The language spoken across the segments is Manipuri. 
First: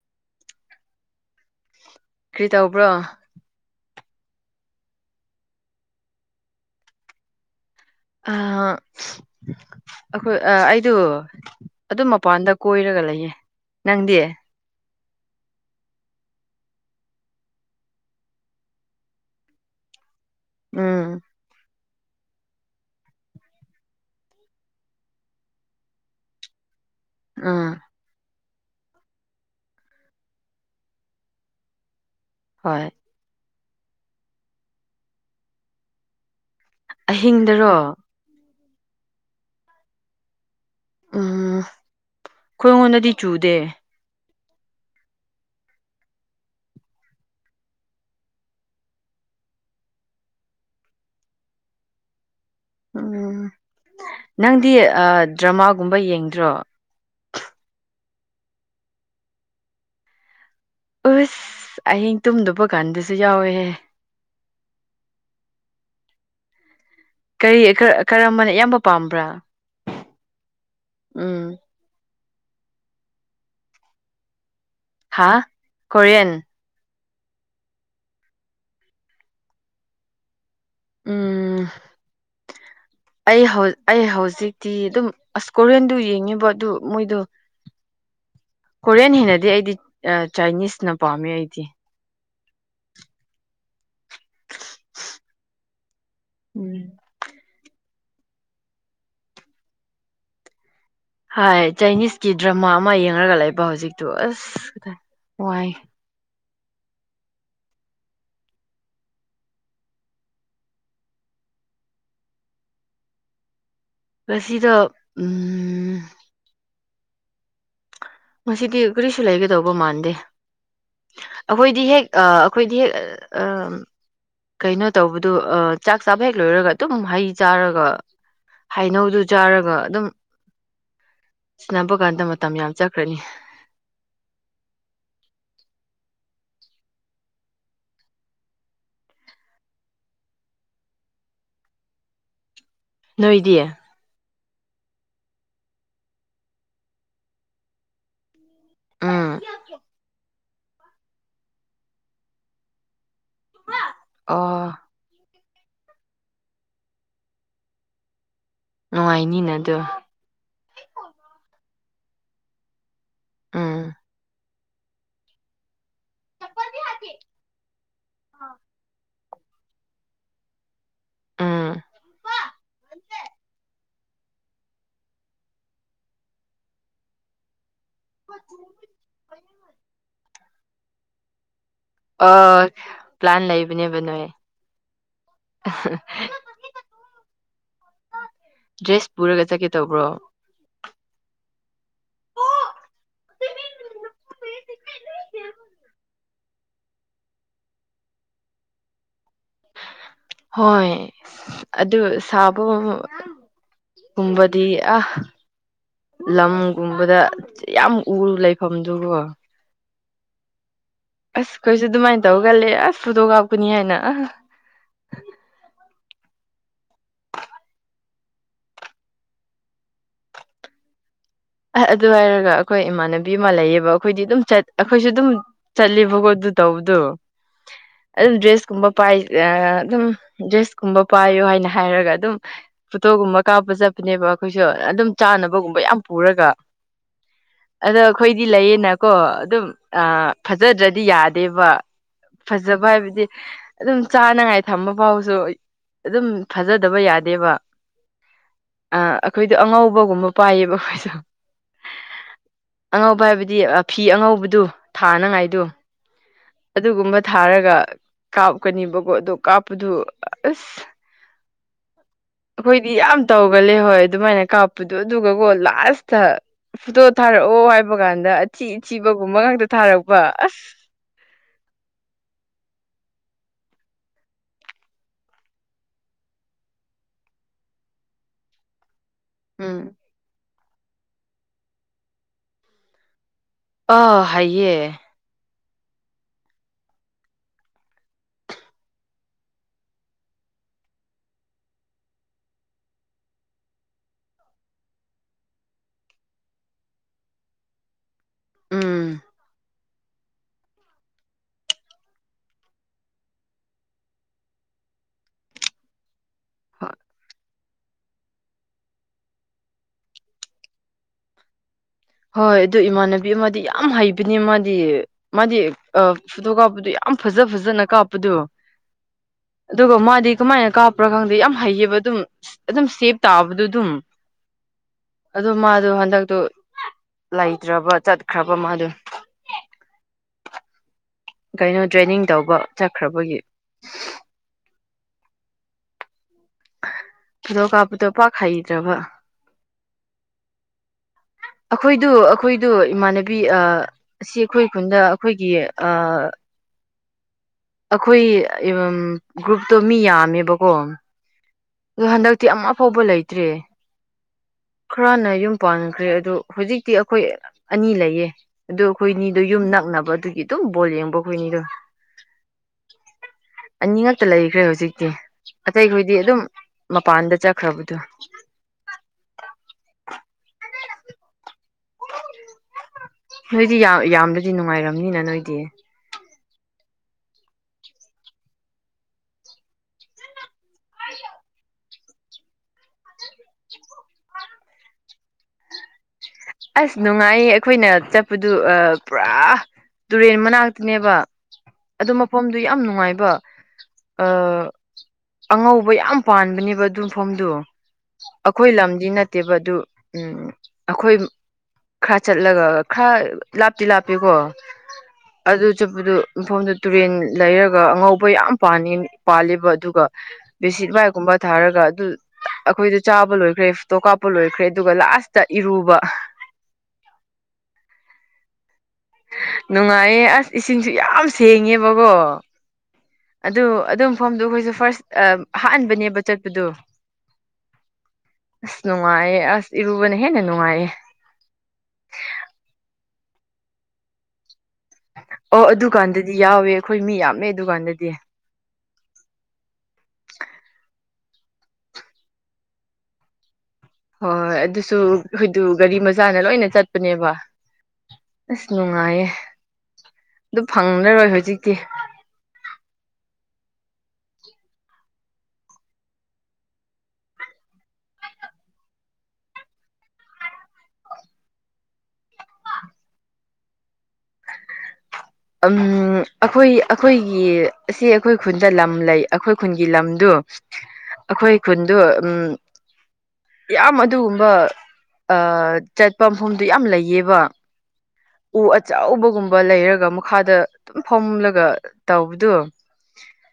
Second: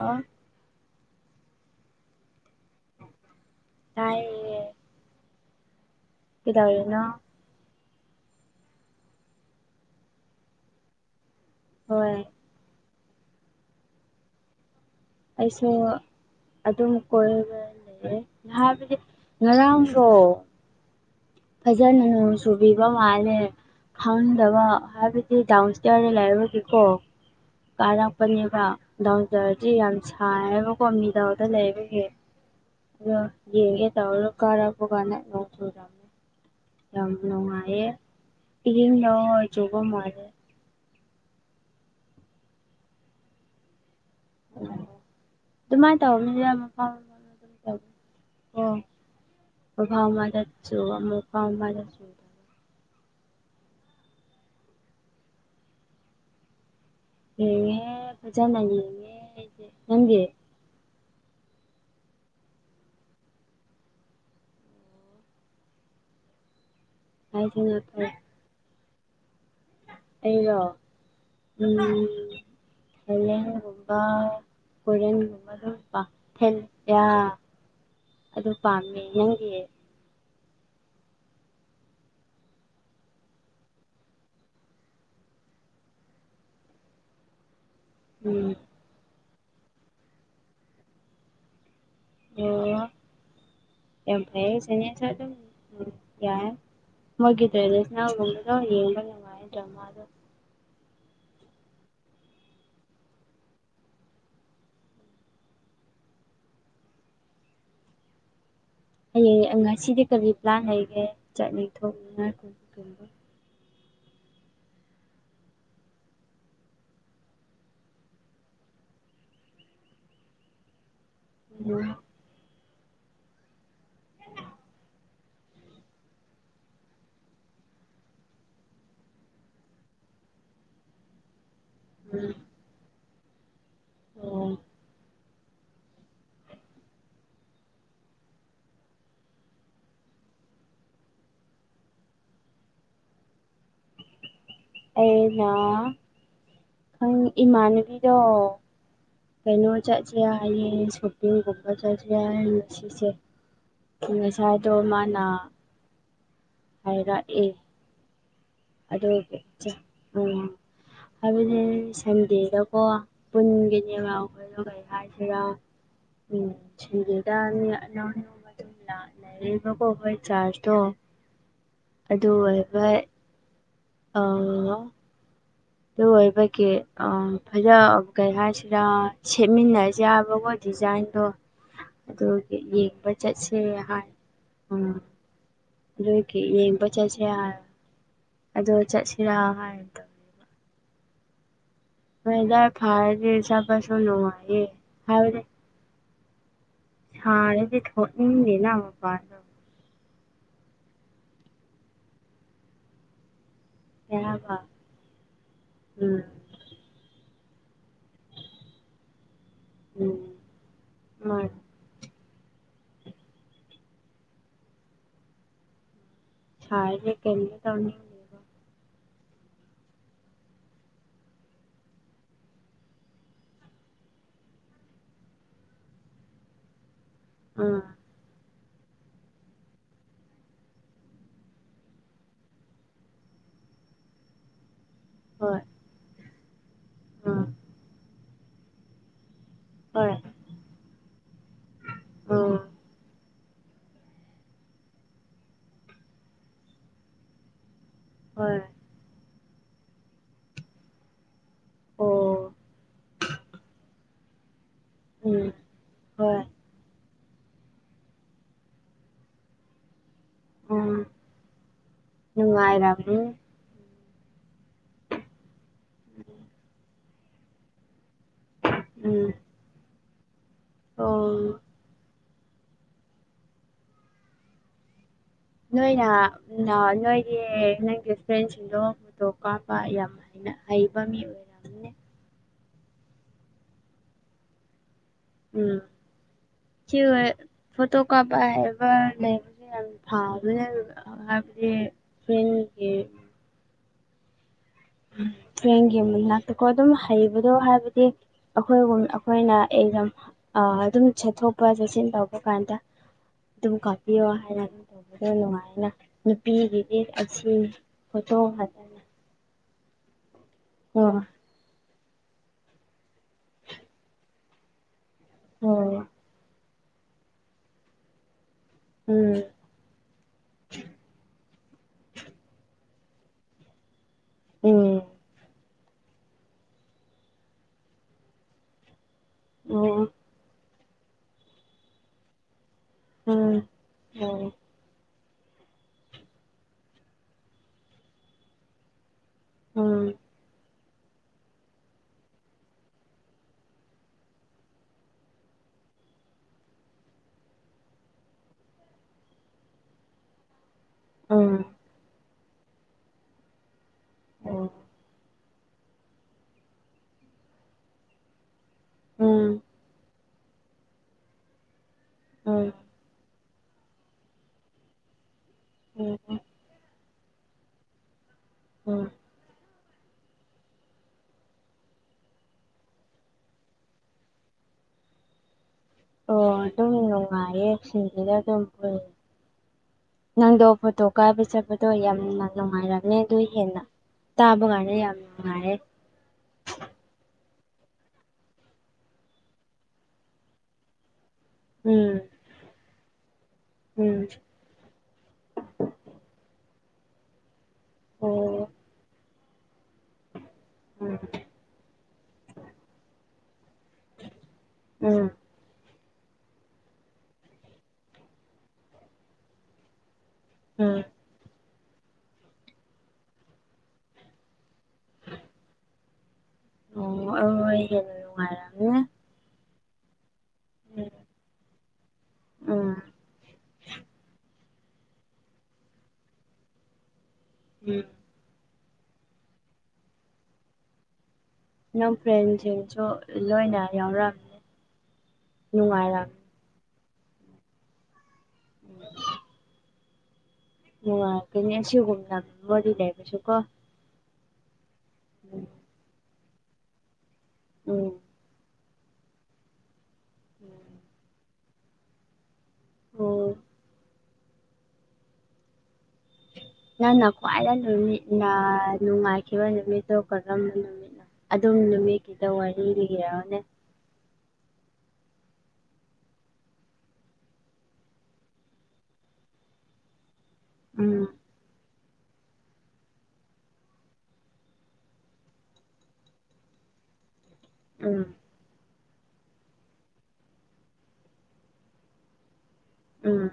ꯑꯥ ꯀꯔꯤ ꯇꯧꯕ꯭ꯔꯣ ꯇꯥꯏ ꯀꯗ ꯑꯣꯏꯔꯤꯅ ꯑꯩꯈꯣꯏ ꯑꯩꯗ ꯑꯗꯨꯝ ꯍꯣꯏ ꯃꯄꯥꯟꯗ ꯀꯣꯏꯔꯒ ꯂꯩꯌꯦ ꯅꯪꯗꯤ ꯑꯩꯁꯨ ꯑꯗꯨꯝ ꯀꯣꯏꯔꯒ ꯂꯩꯌꯦ ꯍꯥꯏꯕꯗꯤ ꯉꯔꯥꯡꯗꯣ ꯎꯝ ꯐꯖꯅ ꯅꯣꯡ ꯆꯨꯕꯤꯕ ꯃꯥꯜꯂꯦ ꯈꯪꯗꯕ ꯍꯥꯏꯕꯗꯤ ꯗꯥꯎꯟꯁꯇꯤꯌꯥꯔꯗ ꯂꯩꯕꯒꯤꯀꯣ ꯑ ꯀꯥꯔꯛꯄꯅꯦꯕ ꯗꯥꯎꯟ ꯁ꯭ꯇꯤꯌꯔꯗꯤ ꯌꯥꯝ ꯁꯥꯏꯕꯀꯣ ꯃꯤꯗꯜꯗ ꯂꯩꯕꯒꯤ ꯍꯣꯏ ꯑꯗꯨ ꯌꯦꯡꯒꯦ ꯇꯧꯔꯒ ꯀꯥꯔꯛꯄ ꯀꯥꯟꯗ ꯅꯣꯡ ꯆꯨꯔꯝ ꯌꯥꯝꯅ ꯑꯍꯤꯡꯗꯔꯣ ꯅꯨꯡꯉꯥꯏꯌꯪ [unintelligible] ꯅꯣꯡ ꯑꯣꯏ ꯆꯨꯕ ꯃꯥꯜꯂꯦ ꯎꯝ ꯑꯩꯈꯣꯏꯉꯣꯟꯗꯗꯤ ꯆꯨꯗꯦ [inaudible] ꯑꯗꯨꯃꯥꯏꯅ ꯇꯧꯕꯅꯤꯗ ꯃꯐꯝ ꯃꯐꯝ [inaudible] ꯃꯐꯝ ꯑꯃꯗ ꯆꯨꯕ ꯃꯐꯝ ꯑꯃꯗ ꯆꯨ ꯎꯝ ꯅꯪꯗꯤ ꯗ꯭ꯔꯃꯥꯒꯨꯝꯕ ꯌꯦꯡꯗ꯭ꯔꯣ ꯌꯦꯡꯉꯦ ꯐꯖꯅ ꯌꯦꯡꯉꯦ ꯑꯩꯗꯤ ꯅꯪꯗꯤ ꯎꯁ ꯑꯍꯤꯡ ꯇꯨꯝꯗꯕ ꯀꯥꯟꯗꯁꯨ ꯌꯥꯎꯋꯦꯍꯦ ꯀꯔꯤ ꯍꯥꯏꯁꯤꯅ ꯐꯩ ꯀꯔꯝꯕꯅ ꯏꯌꯥꯝꯕ ꯄꯥꯝꯕ꯭ꯔꯥ ꯑꯩꯔꯣ ꯎꯝ ꯊꯥꯏꯂꯦꯟꯒꯨꯝꯕ ꯍꯥ ꯀꯣꯔꯦꯟꯒꯨꯝꯕꯁꯨ ꯄꯥ ꯀꯣꯔꯤꯌꯟ [unintelligible] ꯌꯥ ꯑꯗꯨ ꯄꯥꯝꯃꯦ ꯅꯪꯗꯤ ꯎꯝ [unintelligible] ꯑꯩ ꯍꯧ ꯑꯩ ꯍꯧꯖꯤꯛꯇꯤ ꯑꯗꯨꯝ ꯑꯁ ꯀꯣꯔꯤꯌꯟꯗꯨ ꯌꯦꯡꯉꯦꯕ ꯑꯗꯨ ꯃꯣꯏꯗꯣ ꯎꯝ ꯀꯣꯔꯤꯌꯟ ꯍꯦꯟꯅꯗꯤ ꯑꯩꯗꯤ ꯆꯥꯏꯅꯤꯁꯅ ꯄꯥꯝꯃꯦ ꯑꯩꯗꯤ ꯑꯣ ꯌꯥꯝ ꯐꯩ ꯆꯥꯏꯅꯤꯁꯁꯨ ꯑꯗꯨꯝ ꯌꯥꯏ ꯎꯝ ꯃꯣꯏꯒꯤ [unintelligible] [unintelligible] ꯒꯨꯝꯕꯗꯣ ꯌꯦꯡꯕ ꯅꯨꯡꯉꯥꯏ ꯗ꯭ꯔꯃꯥꯗꯣ ꯍꯥꯏ ꯆꯥꯏꯅꯤꯁꯀꯤ ꯗ꯭ꯔꯃꯥ ꯑꯃ ꯌꯦꯡꯉꯒ ꯂꯩꯕ ꯍꯧꯖꯤꯛꯇꯣ ꯑꯁ ꯋꯥꯏ ꯍꯌꯦꯡ ꯉꯁꯤꯗꯤ ꯀꯔꯤ ꯄ꯭ꯂꯥꯟ ꯂꯩꯒꯦ ꯆꯠꯅꯤꯡ ꯊꯣꯡꯅꯤ ꯉꯥꯏ [inaudible] ꯉꯁꯤꯗꯣ ꯎꯝ ꯉꯁꯤꯗꯤ ꯀꯔꯤꯁꯨ ꯂꯩꯒꯗꯧꯕ ꯃꯥꯟꯗꯦ ꯑꯩꯈꯣꯏꯗꯤ ꯍꯦꯛ ꯑꯩꯈꯣꯏꯗꯤ ꯍꯦꯛ ꯀꯩꯅꯣ ꯇꯧꯕꯗꯣ ꯆꯥꯛ ꯆꯥꯕ ꯍꯦꯛ ꯂꯣꯏꯔꯒ ꯑꯗꯨꯝ ꯍꯩ ꯆꯥꯔꯒ ꯍꯩꯅꯧꯗꯨ ꯆꯥꯔꯒ ꯑꯗꯨꯝ [unintelligible] ꯁꯅꯥꯕ ꯀꯥꯟꯗ ꯃꯇꯝ ꯌꯥꯝ ꯆꯠꯈ꯭ꯔꯅꯤ ꯑꯣ ꯅꯣꯏꯗꯤ ꯑꯩꯅ [unintelligible] ꯏꯃꯥꯟꯅꯕꯤꯗꯣ ꯎꯝ ꯀꯩꯅꯣ ꯆꯠꯁꯦ ꯍꯥꯏꯌꯦ ꯁꯣꯄꯤꯡꯒꯨꯝꯕ ꯆꯠꯁꯦ ꯍꯥꯏꯌꯦ ꯉꯁꯤꯁꯦ ꯑꯣ ꯉꯁꯥꯏꯗꯣ ꯃꯥꯅ ꯍꯥꯏꯔꯛꯑꯦ ꯑꯗꯨ ꯅꯨꯡꯉꯥꯏꯅꯤꯅ ꯑꯗꯨ ꯎꯝ ꯑꯗꯨꯅꯦ ꯁꯟꯗꯦꯗꯀꯣ ꯎꯝ ꯄꯨꯟꯒꯅꯤ [unintelligible] ꯀꯩ ꯍꯥꯏꯁꯤꯔ [unintelligible] ꯑꯅꯧ ꯑꯅꯧꯕ ꯑꯗꯨꯝ ꯂꯥꯛ ꯔꯦ ꯕꯀꯣ ꯃꯣꯏ ꯆꯥꯖꯇꯣ ꯎꯝ ꯑꯗꯨ ꯑꯣꯏꯕꯩ ꯑ ꯑꯗꯨ ꯑꯣꯏꯕꯒꯤ ꯐꯖ ꯀꯩ ꯍꯥꯏꯁꯤꯔꯥ ꯁꯦꯠꯃꯤꯟꯅꯁꯦ ꯍꯥꯏꯕ ꯗꯤꯖꯥꯏꯟꯗꯣ ꯑꯗꯨ ꯑ ꯌꯦꯡꯕ ꯄ꯭ꯂꯥꯟ ꯆꯠꯁꯦ ꯂꯩꯕꯅꯦꯕ ꯍꯥꯏ ꯅꯣꯏ ꯎꯝ ꯂꯣꯏꯒꯤ ꯌꯦꯡꯕ ꯆꯠꯁꯤꯔ ꯍꯥꯏ ꯑꯗꯣ ꯗ꯭ꯔꯦꯁ ꯆꯠꯁꯤꯔꯥ ꯄꯨꯔꯒ ꯆꯠꯀꯦ ꯍꯥꯏꯗ ꯇꯧꯕ꯭ꯔꯣ ꯃꯣꯏꯗ ꯐꯔꯗꯤ ꯆꯠꯄꯁꯨ ꯅꯨꯡꯉꯥꯏꯌꯦ ꯍꯥꯏꯕꯗꯤ ꯁꯥꯔꯗꯤ ꯊꯣꯛꯅꯤꯡꯗꯦꯅ ꯃꯄꯥꯟꯒ ꯍꯣꯏ ꯑꯗꯨ ꯁꯥꯕ ꯀꯩ ꯍꯥꯏꯕ ꯀꯨꯝꯕꯗꯤ ꯑ ꯎꯝ ꯂꯝ ꯒꯧꯨꯝꯕꯗ ꯌꯥꯝ ꯎꯔ ꯂꯩꯐꯝꯗꯨꯒꯣ ꯎꯝ ꯍꯣꯏ ꯑꯁ ꯑꯩꯈꯣꯏꯁꯨ ꯑꯗꯨꯃꯥꯏꯅ ꯇꯧꯒꯜꯂꯦ ꯑꯁ ꯐꯣꯇꯣ ꯀꯥꯞꯀꯅꯤ ꯍꯥꯏꯅ [unintelligible] ꯑ ꯑꯗꯨ ꯍꯥꯏꯔꯒ ꯑꯩꯈꯣꯏ ꯏꯃꯥꯟꯅꯕꯤ ꯑꯃ ꯂꯩꯌꯦꯕ ꯑꯩꯈꯣꯏꯗꯤ ꯑꯗꯨꯝ ꯆꯠ ꯑꯩꯈꯣꯏꯁꯨ ꯑꯗꯨꯝ ꯆꯠꯂꯤ ꯕꯀꯣ ꯑꯗꯨ ꯇꯧꯕꯗꯨ ꯑꯝ ꯑꯗꯨꯝ ꯗ꯭ꯔꯦꯁ ꯀꯨꯝꯕ ꯄꯥꯏ ꯑꯗꯨꯝ ꯗ꯭ꯔꯦꯁ ꯀꯨꯝꯕ ꯄꯥꯏꯌꯣ ꯍꯥꯏꯅ ꯍꯥꯏꯔꯒ ꯑꯗꯨꯝ ꯐꯣꯇꯣꯒꯨꯝꯕ ꯀꯥꯞꯄ ꯆꯠꯄꯅꯦꯕ ꯑꯩꯈꯣꯏꯁꯨ ꯑꯗꯨꯝ ꯍꯣꯏ ꯆꯥꯅꯕꯒꯨꯝꯕ ꯌꯥꯝ ꯄꯨꯔꯒ ꯎꯝ ꯑꯗ ꯑꯩꯈꯣꯏꯗꯤ ꯂꯩꯌꯦꯅꯀꯣ ꯑꯗꯨꯝ ꯍꯣꯏ ꯑꯥ ꯐꯖꯗ꯭ꯔꯗꯤ ꯌꯥꯗꯦꯕ ꯎꯝ ꯐꯖꯕ ꯍꯥꯏꯕꯗꯤ ꯑꯗꯨꯝ ꯆꯥꯅꯉꯥꯏ ꯊꯝꯕ ꯐꯥꯎꯁꯨ ꯑꯗꯨꯝ ꯐꯖꯗꯕ ꯌꯥꯗꯦꯕ ꯍꯣꯏ ꯑ ꯑꯩꯈꯣꯏꯗꯣ ꯑꯉꯧꯕꯒꯨꯝꯕ ꯄꯥꯏꯌꯦꯕ ꯑꯩꯈꯣꯏꯁꯨ ꯑꯣ ꯑꯉꯧꯕ ꯍꯥꯏꯕꯗꯤ ꯐꯤ ꯑꯉꯧꯕꯗꯨ ꯎꯝ ꯊꯥꯅꯉꯥꯏꯗꯨ ꯍꯣꯏ ꯑꯗꯨꯒꯨꯝꯕ ꯊꯥꯔꯒ ꯀꯥꯞꯀꯅꯤꯕꯀꯣ ꯑꯗꯣ ꯀꯥꯞꯄꯗꯨ ꯑꯁ ꯎꯝ ꯑꯩꯈꯣꯏꯗꯤ ꯌꯥꯝ ꯅꯨꯡꯉꯥꯏꯔꯝꯅꯤ ꯇꯧꯒꯂꯦ ꯍꯣꯏ ꯑꯗꯨꯃꯥꯏꯅ ꯀꯥꯞꯄꯗꯣ ꯑꯗꯨꯒꯀꯣ ꯂꯥꯁꯇ ꯐꯨꯇꯣ ꯊꯥꯔꯛꯑꯣ ꯍꯥꯏꯕ ꯀꯥꯟꯗ ꯎꯝ ꯑꯊꯤꯊꯤꯕꯒꯨꯝꯕ ꯉꯥꯛꯇ ꯊꯥꯔꯛꯄ ꯑꯁ ꯑꯣ ꯅꯣꯏ ꯅ ꯑꯥ ꯅꯣꯏꯒꯤ ꯅꯪꯒꯤ ꯐ꯭ꯔꯦꯟꯁꯤꯡꯗꯣ ꯐꯣꯇꯣ ꯀꯥꯞꯄ ꯎꯝ ꯌꯥꯝ ꯍꯩ ꯅ ꯍꯩꯕ ꯃꯤ ꯑꯣꯢ ꯎꯅꯦ ꯑ ꯍꯥꯏꯌꯦ ꯎꯝ [unintelligible] ꯍꯥꯏꯕꯗꯤ ꯐ꯭ꯔꯦꯟꯒꯤ ꯇ꯭ꯔꯦꯟꯒꯤ ꯃꯅꯥꯛꯇꯀꯣ ꯑꯗꯨꯝ ꯍꯩꯕꯗꯣ ꯍꯥꯏꯕꯗꯤ ꯑꯩꯈꯣꯏꯒꯨꯝ ꯎꯝ ꯑꯩꯈꯣꯏꯅ ꯑꯦꯖꯝ ꯑꯗꯨꯝ ꯆꯠꯊꯣꯛꯄ ꯆꯠꯁꯤꯟ ꯇꯧꯕ ꯀꯥꯟꯗ ꯑꯗꯨꯝ ꯀꯥꯞꯄꯤꯌꯣ ꯍꯥꯏꯔ ꯈꯔ ꯅꯨꯡꯉꯥꯏꯅ ꯍꯣꯏ ꯅꯨꯄꯤꯒꯤꯗꯤ ꯑꯁꯤ ꯐꯣꯇꯣ ꯍꯥꯏ ꯑꯣ ꯍꯣꯏ ꯑꯗꯨ ꯏꯃꯥꯟꯅꯕꯤ ꯑꯃꯗꯤ ꯌꯥꯝ ꯍꯩꯕꯅꯤ ꯃꯥꯗꯤ ꯃꯥꯗꯤ ꯑꯣ ꯐꯣꯇꯣ ꯀꯥꯞꯄꯗꯨ ꯌꯥꯝ ꯐꯖ ꯐꯖꯅ ꯀꯥꯞꯄꯗꯣ ꯎꯝ ꯑꯗꯨꯒ ꯃꯥꯗꯤ ꯀꯃꯥꯏꯅ ꯀꯥꯞꯄ꯭ꯔꯥ ꯈꯪꯗꯦ ꯌꯥꯝ ꯍꯩꯌꯦꯕ ꯑꯗꯨꯝ ꯑꯗꯨꯝ ꯁꯦꯞ ꯇꯥꯕꯗꯣ ꯑꯗꯨꯝ ꯎꯝ ꯑꯗꯣ ꯃꯥꯗꯣ ꯍꯟꯗꯛꯇꯣ ꯂꯩꯇ꯭ꯔꯕ ꯆꯠꯈ꯭ꯔꯕ ꯃꯥꯗꯣ ꯑꯣ ꯀꯩꯅꯣ ꯇ꯭ꯔꯦꯅꯤꯡ ꯇꯧꯕ ꯆꯠꯈ꯭ꯔꯕꯒꯤ ꯑ ꯐꯣꯇꯣ ꯀꯥꯞꯄꯗꯣ ꯄꯥꯛ ꯍꯩꯇ꯭ꯔꯕ ꯎꯝ ꯑꯩꯈꯣꯏꯗꯨ ꯑꯩꯈꯣꯏꯗꯨ ꯏꯃꯥꯟꯅꯕꯤ ꯑꯥ ꯑꯁꯤ ꯑꯩꯈꯣꯏ ꯈꯨꯟꯗ ꯑꯩꯈꯣꯏꯒꯤ ꯑ ꯑꯩꯈꯣꯏ ꯒ꯭ꯔꯨꯞꯇꯣ ꯃꯤ ꯌꯥꯝꯃꯦꯕꯀꯣ ꯑꯥ ꯑꯗꯣ ꯍꯟꯗꯛꯇꯤ ꯑꯃꯨꯛ ꯑꯐꯥꯎꯕ ꯂꯩꯇ꯭ꯔꯦ ꯎꯝ ꯈꯔꯅ ꯌꯨꯝ ꯄꯥꯟꯈ꯭ꯔꯦ ꯑꯗꯣ ꯍꯧꯖꯤꯛꯇꯤ ꯑꯩꯈꯣꯏ ꯑꯅꯤ ꯂꯩꯌꯦ ꯑꯗꯣ ꯑꯩꯈꯣꯏꯅꯤꯗꯣ ꯌꯨꯝ ꯅꯛꯅꯕ ꯑꯗꯨꯒꯤ ꯑꯗꯨꯝ ꯕꯣꯜ ꯌꯦꯡꯕ ꯑꯩꯈꯣꯏꯅꯤꯗꯣ ꯎꯝ ꯑꯅꯤꯉꯛꯇ ꯂꯩꯈ꯭ꯔꯦ ꯍꯧꯖꯤꯛꯇꯤ ꯎꯝ ꯑꯇꯩꯈꯣꯏꯗꯤ ꯑꯗꯨꯝ ꯃꯄꯥꯟꯗ ꯆꯠꯈ꯭ꯔꯕꯗꯨ ꯎꯝ [inaudible] ꯅꯣꯏꯗꯤ ꯌꯥꯝ ꯌꯥꯝꯅꯗꯤ ꯅꯨꯡꯉꯥꯏꯔꯝꯅꯤꯅ ꯅꯣꯏꯗꯤ ꯑꯣ ꯑꯗꯨꯝ ꯅꯨꯡꯉꯥꯏꯌꯦ ꯁꯤꯡꯁꯤꯗ ꯑꯗꯨꯝ ꯐ ꯅꯪꯗꯣ ꯊꯀꯥꯕꯤ ꯁ ꯑꯗꯣ ꯌꯥꯝꯅ ꯅꯨꯡꯉꯥꯏꯔꯝꯅꯦ ꯑꯗꯨꯗ ꯍꯦꯟꯅ ꯇꯥꯕ ꯀꯥꯟꯗ ꯌꯥꯝ ꯅꯨꯡꯉꯥꯏꯔꯦ ꯑꯁ ꯅꯨꯡꯉꯥꯏꯌꯦ ꯑꯩꯈꯣꯏꯅ ꯆꯠꯄꯗꯨ ꯄꯨꯔꯥ ꯇꯨꯔꯦꯟ ꯃꯅꯥꯛꯇꯅꯦꯕ ꯑꯗꯨ ꯎꯝ ꯃꯐꯝꯗꯨ ꯌꯥꯝ ꯅꯨꯡꯉꯥꯏꯕ ꯎꯝ ꯑ ꯑꯉꯧꯕ ꯌꯥꯝ ꯄꯥꯟꯕꯅꯦꯕ ꯑꯗꯨꯐꯝꯗꯨ ꯑꯣ ꯑꯩꯈꯣꯏ ꯂꯝꯗꯤ ꯅꯠꯇꯦꯕ ꯑꯗꯨ ꯎ ꯑꯩꯈꯣꯏ ꯎꯝ ꯈꯔ ꯆꯠꯂꯒ ꯈꯔ ꯂꯥꯞꯇꯤ ꯂꯥꯞꯄꯤꯀꯣ ꯎꯝ ꯑꯗꯨ ꯆꯠꯄꯗꯨ ꯃꯐꯝꯗꯨ ꯇꯨꯔꯦꯟ ꯂꯩꯔꯒ ꯑꯉꯧꯕ ꯌꯥꯝ ꯄꯥꯅꯤ ꯄꯥꯜꯂꯤꯕ ꯑꯗꯨꯒ [inaudible] ꯕꯦꯁꯤ ꯏꯕꯥꯏ ꯀꯨꯝꯕ ꯊꯥꯔꯒ ꯑꯗꯨ ꯑꯩꯈꯣꯏꯗ ꯆꯥꯕ ꯂꯣꯏꯈ꯭ꯔꯦ ꯇꯣ ꯀꯥꯞꯄ ꯂꯣꯏꯈ꯭ꯔꯦ ꯑꯗꯨꯒ ꯂꯥꯁꯇ ꯏꯔꯨꯕ ꯑꯣ ꯑ ꯑꯩꯗ ꯅꯨꯡꯉꯥꯏꯔꯝꯦ ꯅꯨꯡꯉꯥꯏꯌꯦ ꯑꯁ ꯏꯁꯤꯡꯁꯨ ꯌꯥꯝ ꯁꯦꯡꯉꯦꯕꯀꯣ ꯎꯝ ꯑꯗꯨ ꯑꯗꯨ ꯃꯐꯝꯗ ꯑꯩꯈꯣꯏꯁꯨ ꯐꯥꯔꯁ ꯑ ꯍꯥꯥꯟꯕꯅꯦꯕ ꯆꯠꯄꯗꯣ ꯎꯝ ꯑꯁ ꯅꯨꯡꯉꯥꯏꯌꯦ ꯑꯁ ꯏꯔꯨꯕꯅ ꯍꯦꯟꯅ ꯅꯨꯡꯉꯥꯏꯌꯦ ꯅꯪ ꯐ꯭ꯔꯦꯟꯁꯤꯡꯁꯨ ꯂꯣꯏꯅ ꯌꯥꯎꯔꯝꯃꯤ ꯑꯣ ꯑꯗꯨꯀꯥꯟꯗꯗꯤ ꯌꯥꯎꯋꯦ ꯑꯩꯈꯣꯏ ꯃꯤ ꯌꯥꯝꯃꯦ ꯑꯗꯨꯀꯥꯟꯗꯗꯤ [inaudible] ꯃꯅꯨꯡꯉ ꯀꯅꯤ ꯑꯁꯤꯒꯨꯝꯅ ꯃꯔꯤ ꯂꯩꯕꯁꯨ ꯀꯣ ꯍꯣꯏ ꯍꯣꯏ ꯑꯗꯨꯁꯨ ꯑꯩꯣꯏꯗꯨ ꯒꯥꯔꯤ ꯃꯆꯥꯅ ꯂꯣꯏꯅ ꯆꯠꯄꯅꯦꯕ ꯎꯝ ꯑꯁ ꯅꯨꯡꯉꯥꯏꯌꯦ ꯑꯗꯨ ꯐꯪꯅꯔꯣꯏ ꯍꯧꯖꯤꯛꯇꯤ ꯑꯣ ꯅꯪꯟꯅ ꯈ꯭ꯋꯥꯏꯗ ꯅꯨꯃꯤꯠ ꯅꯨꯡꯉꯥꯏꯈꯤꯕ ꯅꯨꯃꯤꯠꯇꯣ ꯀꯔꯝꯕ ꯅꯨꯃꯤꯠ ꯑꯗꯨꯝ ꯅꯨꯃꯤꯠꯀꯤꯗ ꯋꯥꯔꯤ ꯂꯤꯔꯛꯑꯣꯅꯦ ꯑꯩꯈꯣꯏ ꯑꯩꯈꯣꯏꯒꯤ ꯑꯁꯤ ꯑꯩꯈꯣꯏ ꯈꯨꯟꯗ ꯂꯝ ꯂꯩ ꯑꯩꯈꯣꯏ ꯈꯨꯟꯒꯤ ꯂꯝꯗꯨ ꯎꯝ ꯑꯩꯈꯣꯏ ꯈꯨꯟꯗꯣ ꯎꯝ ꯌꯥꯝ ꯑꯗꯨꯒꯨꯝꯕ ꯆꯠꯄ ꯃꯐꯝꯗꯨ ꯌꯥꯝ ꯂꯩꯌꯦꯕ ꯎꯝ ꯎ ꯑꯆꯕꯒꯨꯝꯕ ꯂꯩꯔꯒ ꯃꯈꯥꯗ ꯑꯗꯨꯝ ꯐꯣꯝꯂꯒ ꯇꯧꯕꯗꯣ ꯎꯝ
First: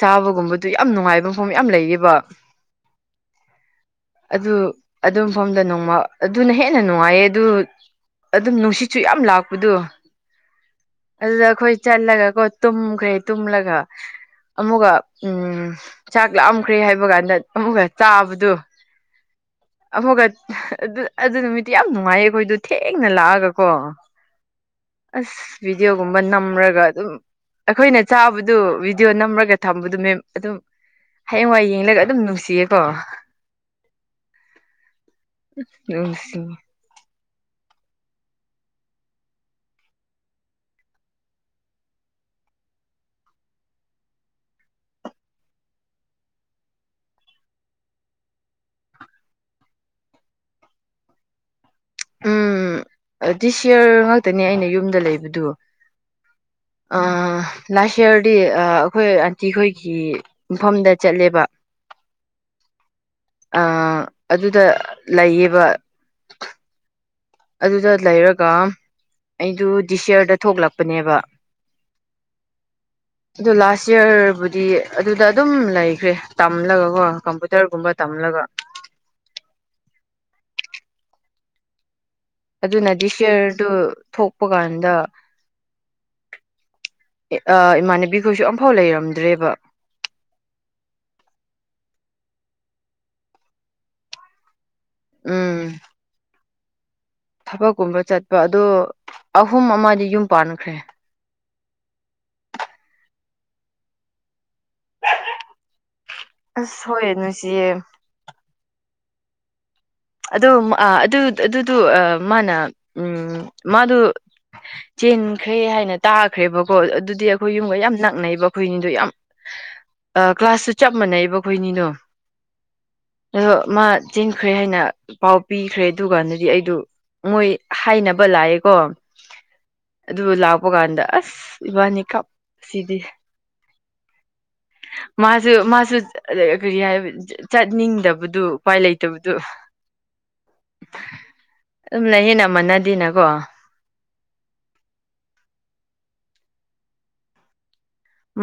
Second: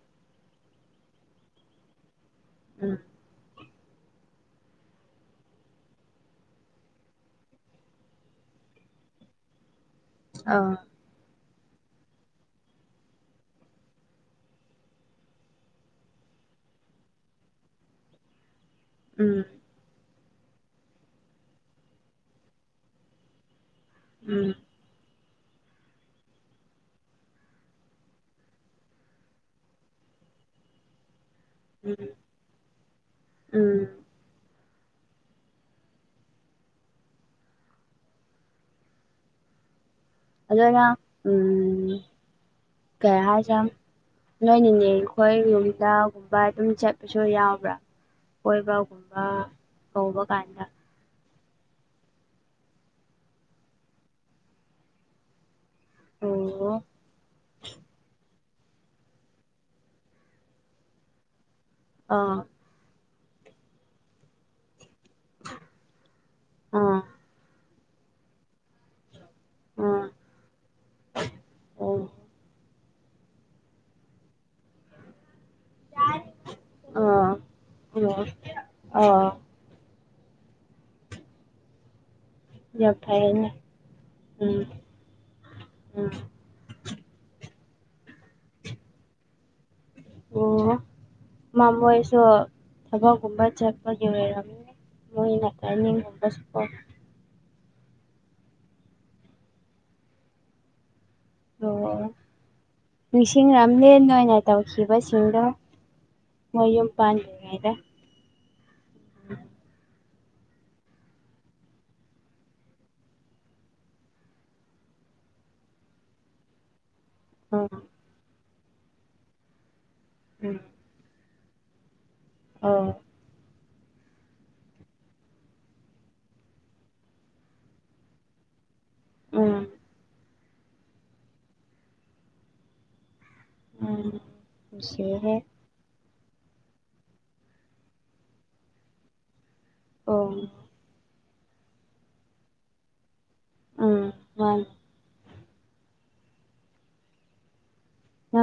ꯆꯥꯕꯒꯨꯝꯕꯗꯨ ꯌꯥꯝ ꯅꯨꯡꯉꯥꯏꯕ ꯃꯐꯝ ꯌꯥꯝ ꯂꯩꯌꯦꯕ ꯎꯝ ꯑꯗꯨ ꯑꯗꯨ ꯃꯐꯝꯐꯝꯗ ꯅꯣꯡꯃ ꯑꯗꯨꯅ ꯍꯦꯟꯅ ꯅꯨꯡꯉꯥꯏꯌꯦ ꯑꯗꯨ ꯑꯗꯨꯝ ꯅꯨꯡꯁꯤꯠ ꯁꯨ ꯌꯥꯝ ꯂꯥꯛꯄꯗꯨ ꯑ ꯑꯗꯨꯗ ꯑꯩꯈꯣꯏ ꯆꯠꯂꯒ ꯀꯣ ꯇꯨꯝꯈ꯭ꯔꯦ ꯇꯨꯝꯂꯒ ꯑꯃꯨꯛꯒ ꯎꯝ ꯆꯥꯛ ꯂꯥꯝꯈ꯭ꯔꯦ ꯍꯥꯏꯕ ꯀꯥꯟꯗ ꯑꯃꯨꯛꯒ ꯆꯥꯕꯗꯨ ꯎꯝ ꯑꯃꯨꯛꯒ ꯑꯗꯨ ꯑꯗꯨ ꯅꯨꯃꯤꯠꯇꯨ ꯌꯥꯝ ꯅꯨꯡꯉꯥꯏꯌꯦ ꯑꯩꯈꯣꯏꯗꯣ ꯊꯦꯡꯅ ꯂꯥꯛꯑꯒꯀꯣ ꯎꯝ ꯑꯁ ꯚꯤꯗꯤꯑꯣꯒꯨꯝꯕ ꯅꯝꯔꯒ ꯑꯗꯨꯝ ꯑꯩꯈꯣꯏꯅ ꯆꯥꯕꯗꯨ ꯚꯤꯗꯤꯑꯣ ꯅꯝꯔꯒ ꯊꯝꯕꯗꯨ ꯃꯦꯝ ꯑꯗꯨꯝ ꯍꯌꯦꯡꯋꯥꯏ ꯌꯦꯡꯂꯒ ꯎꯝ ꯑꯗꯨꯝ ꯅꯨꯡꯁꯤꯌꯦꯀꯣ ꯎꯝ ꯅꯨꯡꯁꯤ ꯑꯗꯨꯅ ꯎꯝ ꯀꯩ ꯍꯥꯏꯁꯦ ꯅꯣꯏ ꯅꯤꯅꯦꯈꯣꯏ ꯅꯨꯡꯃꯤꯗꯥꯡꯒꯨꯝꯕ ꯑꯗꯨꯝ ꯆꯠꯄꯁꯨ ꯌꯥꯎꯕ꯭ꯔꯥ ꯀꯣꯏꯕꯒꯨꯝꯕ ꯀꯧꯕ ꯀꯥꯟꯗ ꯎꯝ ꯗꯤꯁ ꯌꯔ ꯉꯥꯛꯇꯅꯦ ꯑꯩꯅ ꯌꯨꯝꯗ ꯂꯩꯕꯗꯨ ꯑꯣ ꯑ ꯂꯥꯁ ꯏꯌꯥꯔꯗꯤ ꯑ ꯑꯩꯈꯣꯏ ꯑꯟꯇꯤꯈꯣꯏꯒꯤ ꯃꯐꯝꯗ ꯆꯠꯂꯦꯕ ꯑꯥ ꯑꯥ ꯑꯗꯨꯗ ꯂꯩꯌꯦꯕ ꯑꯥ ꯑꯗꯨꯗ ꯂꯩꯔꯒ ꯑꯩꯗꯨ ꯑꯥ ꯗꯤꯁ ꯏꯌꯔꯗ ꯊꯣꯛꯂꯛꯄꯅꯦꯕ ꯑꯣ ꯑꯗꯨ ꯂꯥꯁ ꯏꯌꯔꯕꯨꯠ ꯗꯤ ꯑꯗꯨꯗ ꯑꯗꯨꯝ ꯂꯩꯈ꯭ꯔꯦ ꯇꯝꯂꯒꯀꯣ ꯀꯝꯄꯨꯇꯔꯒꯨꯝꯕ ꯇꯝꯂꯒ ꯑ ꯌꯥꯝ ꯑꯗꯨꯅꯗꯤ ꯐꯩꯌꯦꯅꯦ ꯁꯤꯌꯔꯗꯨ ꯊꯣꯛꯄ ꯎꯝ ꯀꯥꯟꯗ ꯎꯝ ꯑ ꯏꯃꯥꯟꯅꯕꯤꯈꯣꯏꯁꯨ ꯑꯝꯐꯥꯎ ꯂꯩꯔꯝꯗ꯭ꯔꯦꯕ ꯑꯣ ꯃꯃꯣꯏꯁꯨ ꯊꯕꯛꯒꯨꯝꯕ ꯆꯠꯄꯒꯤ ꯑꯣꯏꯔꯝꯅꯤ ꯃꯣꯏꯅ ꯎꯝ ꯀꯥꯏꯅꯤꯡꯒꯨꯝꯕ [unintelligible] ꯊꯕꯛꯀꯨꯝꯕ ꯆꯠꯄ ꯑꯗꯣ ꯑꯍꯨꯝ ꯑꯃꯗꯤ ꯌꯨꯝ ꯄꯥꯟꯈ꯭ꯔꯦ ꯑꯣ ꯅꯤꯡꯁꯤꯡꯔꯝꯅꯦ ꯅꯣꯏꯅ ꯇꯧꯈꯤꯕꯁꯤꯡꯗꯣ ꯃꯣꯏ ꯑꯁ ꯌꯨꯝ ꯍꯣꯏ ꯄꯥꯟꯗ꯭ꯔꯤꯉꯩꯗ ꯅꯨꯡꯁꯤꯌꯦ [unintelligible] ꯑꯗꯨ ꯑꯥ ꯑꯗꯨ ꯑꯗꯨꯗꯨ ꯑ ꯃꯥꯅ ꯎꯝ ꯃꯥꯗꯨ ꯆꯦꯟꯈ꯭ꯔꯦ ꯍꯥꯏꯅ ꯇꯥꯈ꯭ꯔꯦꯕꯀꯣ ꯑꯗꯨꯗꯤ ꯑꯩꯈꯣꯏ ꯎꯝ ꯌꯨꯝꯒ ꯌꯥꯝ ꯅꯛꯅꯩꯕ ꯑꯩꯈꯣꯏꯅꯤꯗꯣ ꯌꯥꯝ ꯑ ꯎꯝ ꯀ꯭ꯂꯥꯁꯁꯨ ꯆꯞ ꯃꯥꯟꯅꯩꯕ ꯑꯩꯈꯣꯏꯅꯤꯗꯣ ꯑꯥ ꯑꯗꯣ ꯃꯥ ꯆꯦꯟꯈ꯭ꯔꯦ ꯍꯥꯏꯅ ꯄꯥꯎ ꯄꯤꯈ꯭ꯔꯦ ꯑꯗꯨꯒꯥꯟꯗꯗꯤ ꯑꯩꯗꯨ ꯃꯣꯏ ꯍꯥꯏꯅꯕ ꯂꯥꯛꯑꯦꯀꯣ ꯎꯝ ꯑꯗꯨꯒ ꯂꯥꯛꯄ ꯀꯥꯟꯗ ꯑꯁ ꯏꯕꯥꯅꯤ ꯀꯞ ꯁꯤꯗꯤ ꯎꯝ ꯅꯨꯡꯁꯤꯍꯦ ꯃꯥꯁꯨ ꯃꯥꯁꯨ ꯀꯔꯤ ꯍꯥꯏ ꯆꯠꯅꯤꯡꯗꯕꯗꯨ ꯎꯄꯥꯏ ꯂꯩꯇꯕꯗꯨ ꯑꯣꯡ ꯑꯗꯨꯝ ꯂꯩꯌꯦꯅꯥ ꯃꯥꯟꯅꯗꯦꯅꯀꯣ ꯎꯝ ꯃꯥꯅꯤ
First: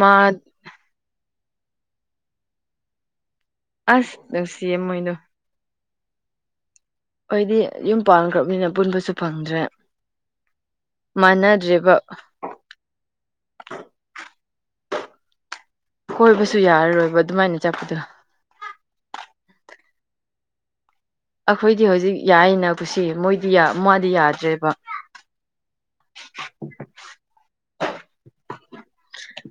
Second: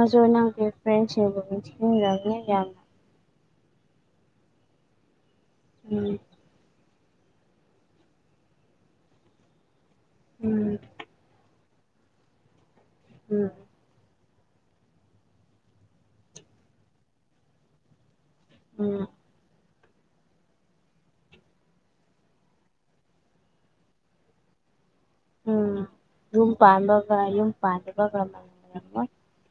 ꯃꯥ ꯅꯪꯒꯤ ꯐ꯭ꯔꯦꯟꯁꯤꯡꯕꯨ ꯅꯤꯡꯁꯤꯡꯔꯝꯅꯤ ꯌꯥꯝ ꯑꯁ ꯅꯨꯡꯁꯤꯌꯦ ꯃꯣꯏꯅꯣ ꯎꯝ ꯑꯣꯏꯗꯤ ꯌꯨꯝꯄꯥꯟ ꯭ꯔꯕꯅꯤꯅ ꯄꯨꯟꯕꯁꯨ ꯐꯪꯗ꯭ꯔꯦ ꯎꯝ ꯃꯥꯟꯅꯗ꯭ꯔꯦꯔꯤꯕ ꯎꯝ ꯀꯣꯏꯕꯁꯨ ꯌꯥꯔꯔꯣꯏꯕ ꯑꯗꯨꯃꯥꯏꯅ ꯆꯠꯄꯗꯣ ꯎꯝ ꯑꯩꯈꯣꯏꯗꯤ ꯍꯧꯖꯤꯛ ꯌꯥꯏꯅ ꯀꯁꯤ ꯃꯣꯏꯗꯤ ꯃꯥꯗꯤ ꯌꯥꯗ꯭ꯔꯦꯕ ꯎꯝ ꯌꯨꯝ ꯄꯥꯝꯕꯒ ꯌꯨꯝ ꯄꯥꯖꯕ ꯀꯣ ꯎ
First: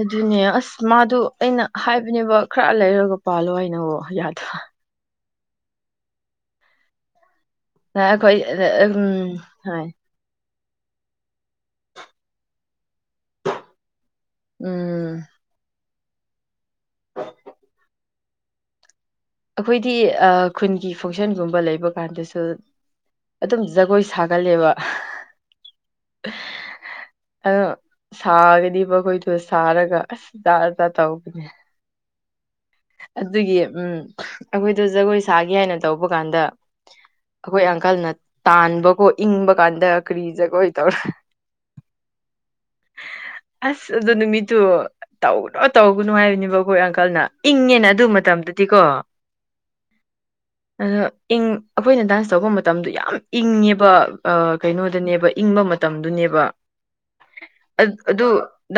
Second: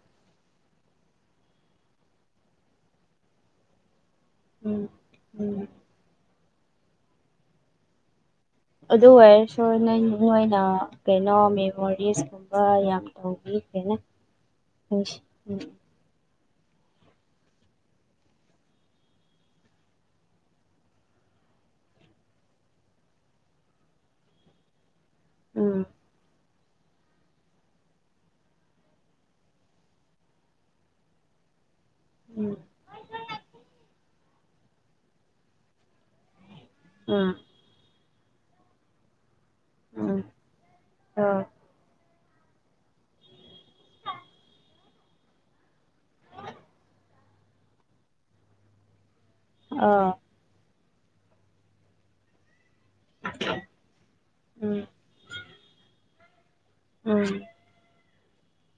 ꯑꯗꯨꯅꯦ ꯑꯁ ꯃꯥꯗꯣ ꯑꯩꯅ ꯍꯥꯏꯕꯅꯦꯕ ꯈꯔ ꯂꯩꯔꯒ ꯄꯥꯜꯂꯣ ꯍꯥꯏꯅ ꯌꯥꯗ꯭ꯔ ꯎꯝ ꯎꯝ ꯑꯈꯣꯏ ꯑꯗꯨ ꯑꯣꯏꯔꯁꯨꯅ ꯃꯅ ꯀꯩꯅꯣ ꯃꯦꯃꯣꯔꯤꯁꯀꯨꯝꯕ ꯌꯥꯝ ꯇꯧꯏ ꯍꯥꯏꯅ ꯍ ꯎꯝ ꯑꯩꯈꯣꯏꯗꯤ ꯈꯨꯟꯒꯤ ꯐꯪꯁꯟꯒꯨꯝꯕ ꯂꯩꯕ ꯀꯥꯟꯗꯁꯨ ꯑꯗꯨꯝ ꯖꯒꯣꯏ ꯁꯥꯒꯠꯂꯦꯕ ꯑꯥ ꯑꯗꯣ ꯁꯥꯔꯒꯗꯤ ꯃꯈꯣꯏꯗꯨ ꯁꯥꯔꯒ ꯑꯁ ꯖꯥꯖꯥ ꯇꯧꯕꯅꯦ ꯎꯝ ꯑꯗꯨꯒꯤ ꯎꯝ ꯑꯩꯈꯣꯏꯗ ꯖꯒꯣꯏ ꯁꯥꯒꯦ ꯍꯥꯏꯅ ꯇꯧꯕ ꯀꯥꯟꯗ ꯎ ꯑꯩꯈꯣꯏ ꯑꯪꯀꯜꯅ ꯇꯥꯟꯕꯀꯣ ꯏꯪꯕ ꯀꯥꯟꯗ ꯎꯝ ꯀꯔꯤ ꯖꯒꯣꯏ ꯇꯧꯔ ꯑꯥ ꯑꯁ ꯑꯗꯨ ꯑꯗꯨꯅꯃꯤꯠꯇꯨ ꯇꯧ꯭ꯔꯣ ꯇꯧꯒꯅꯨ ꯍꯥꯏꯕꯅꯦꯕ ꯑꯩꯈꯣꯏ ꯑꯪꯀꯜꯅ ꯏꯪꯉꯦꯅ ꯑꯗꯨ ꯃꯇꯝꯗꯗꯤꯀꯣ ꯑꯥ ꯑꯗꯣ ꯏꯪ ꯑꯩꯈꯣꯏꯅ ꯗꯥꯟꯁ ꯇꯧꯕ ꯃꯇꯝꯗꯨ ꯌꯥꯝ ꯌꯥꯝ ꯏꯪꯉꯦꯕ ꯎꯝ ꯀꯩꯅꯣꯗꯅꯦꯕ ꯏꯪꯕ ꯃꯇꯝꯗꯨꯅꯦꯕ ꯎꯝ ꯑꯗꯨ ꯑꯗꯨ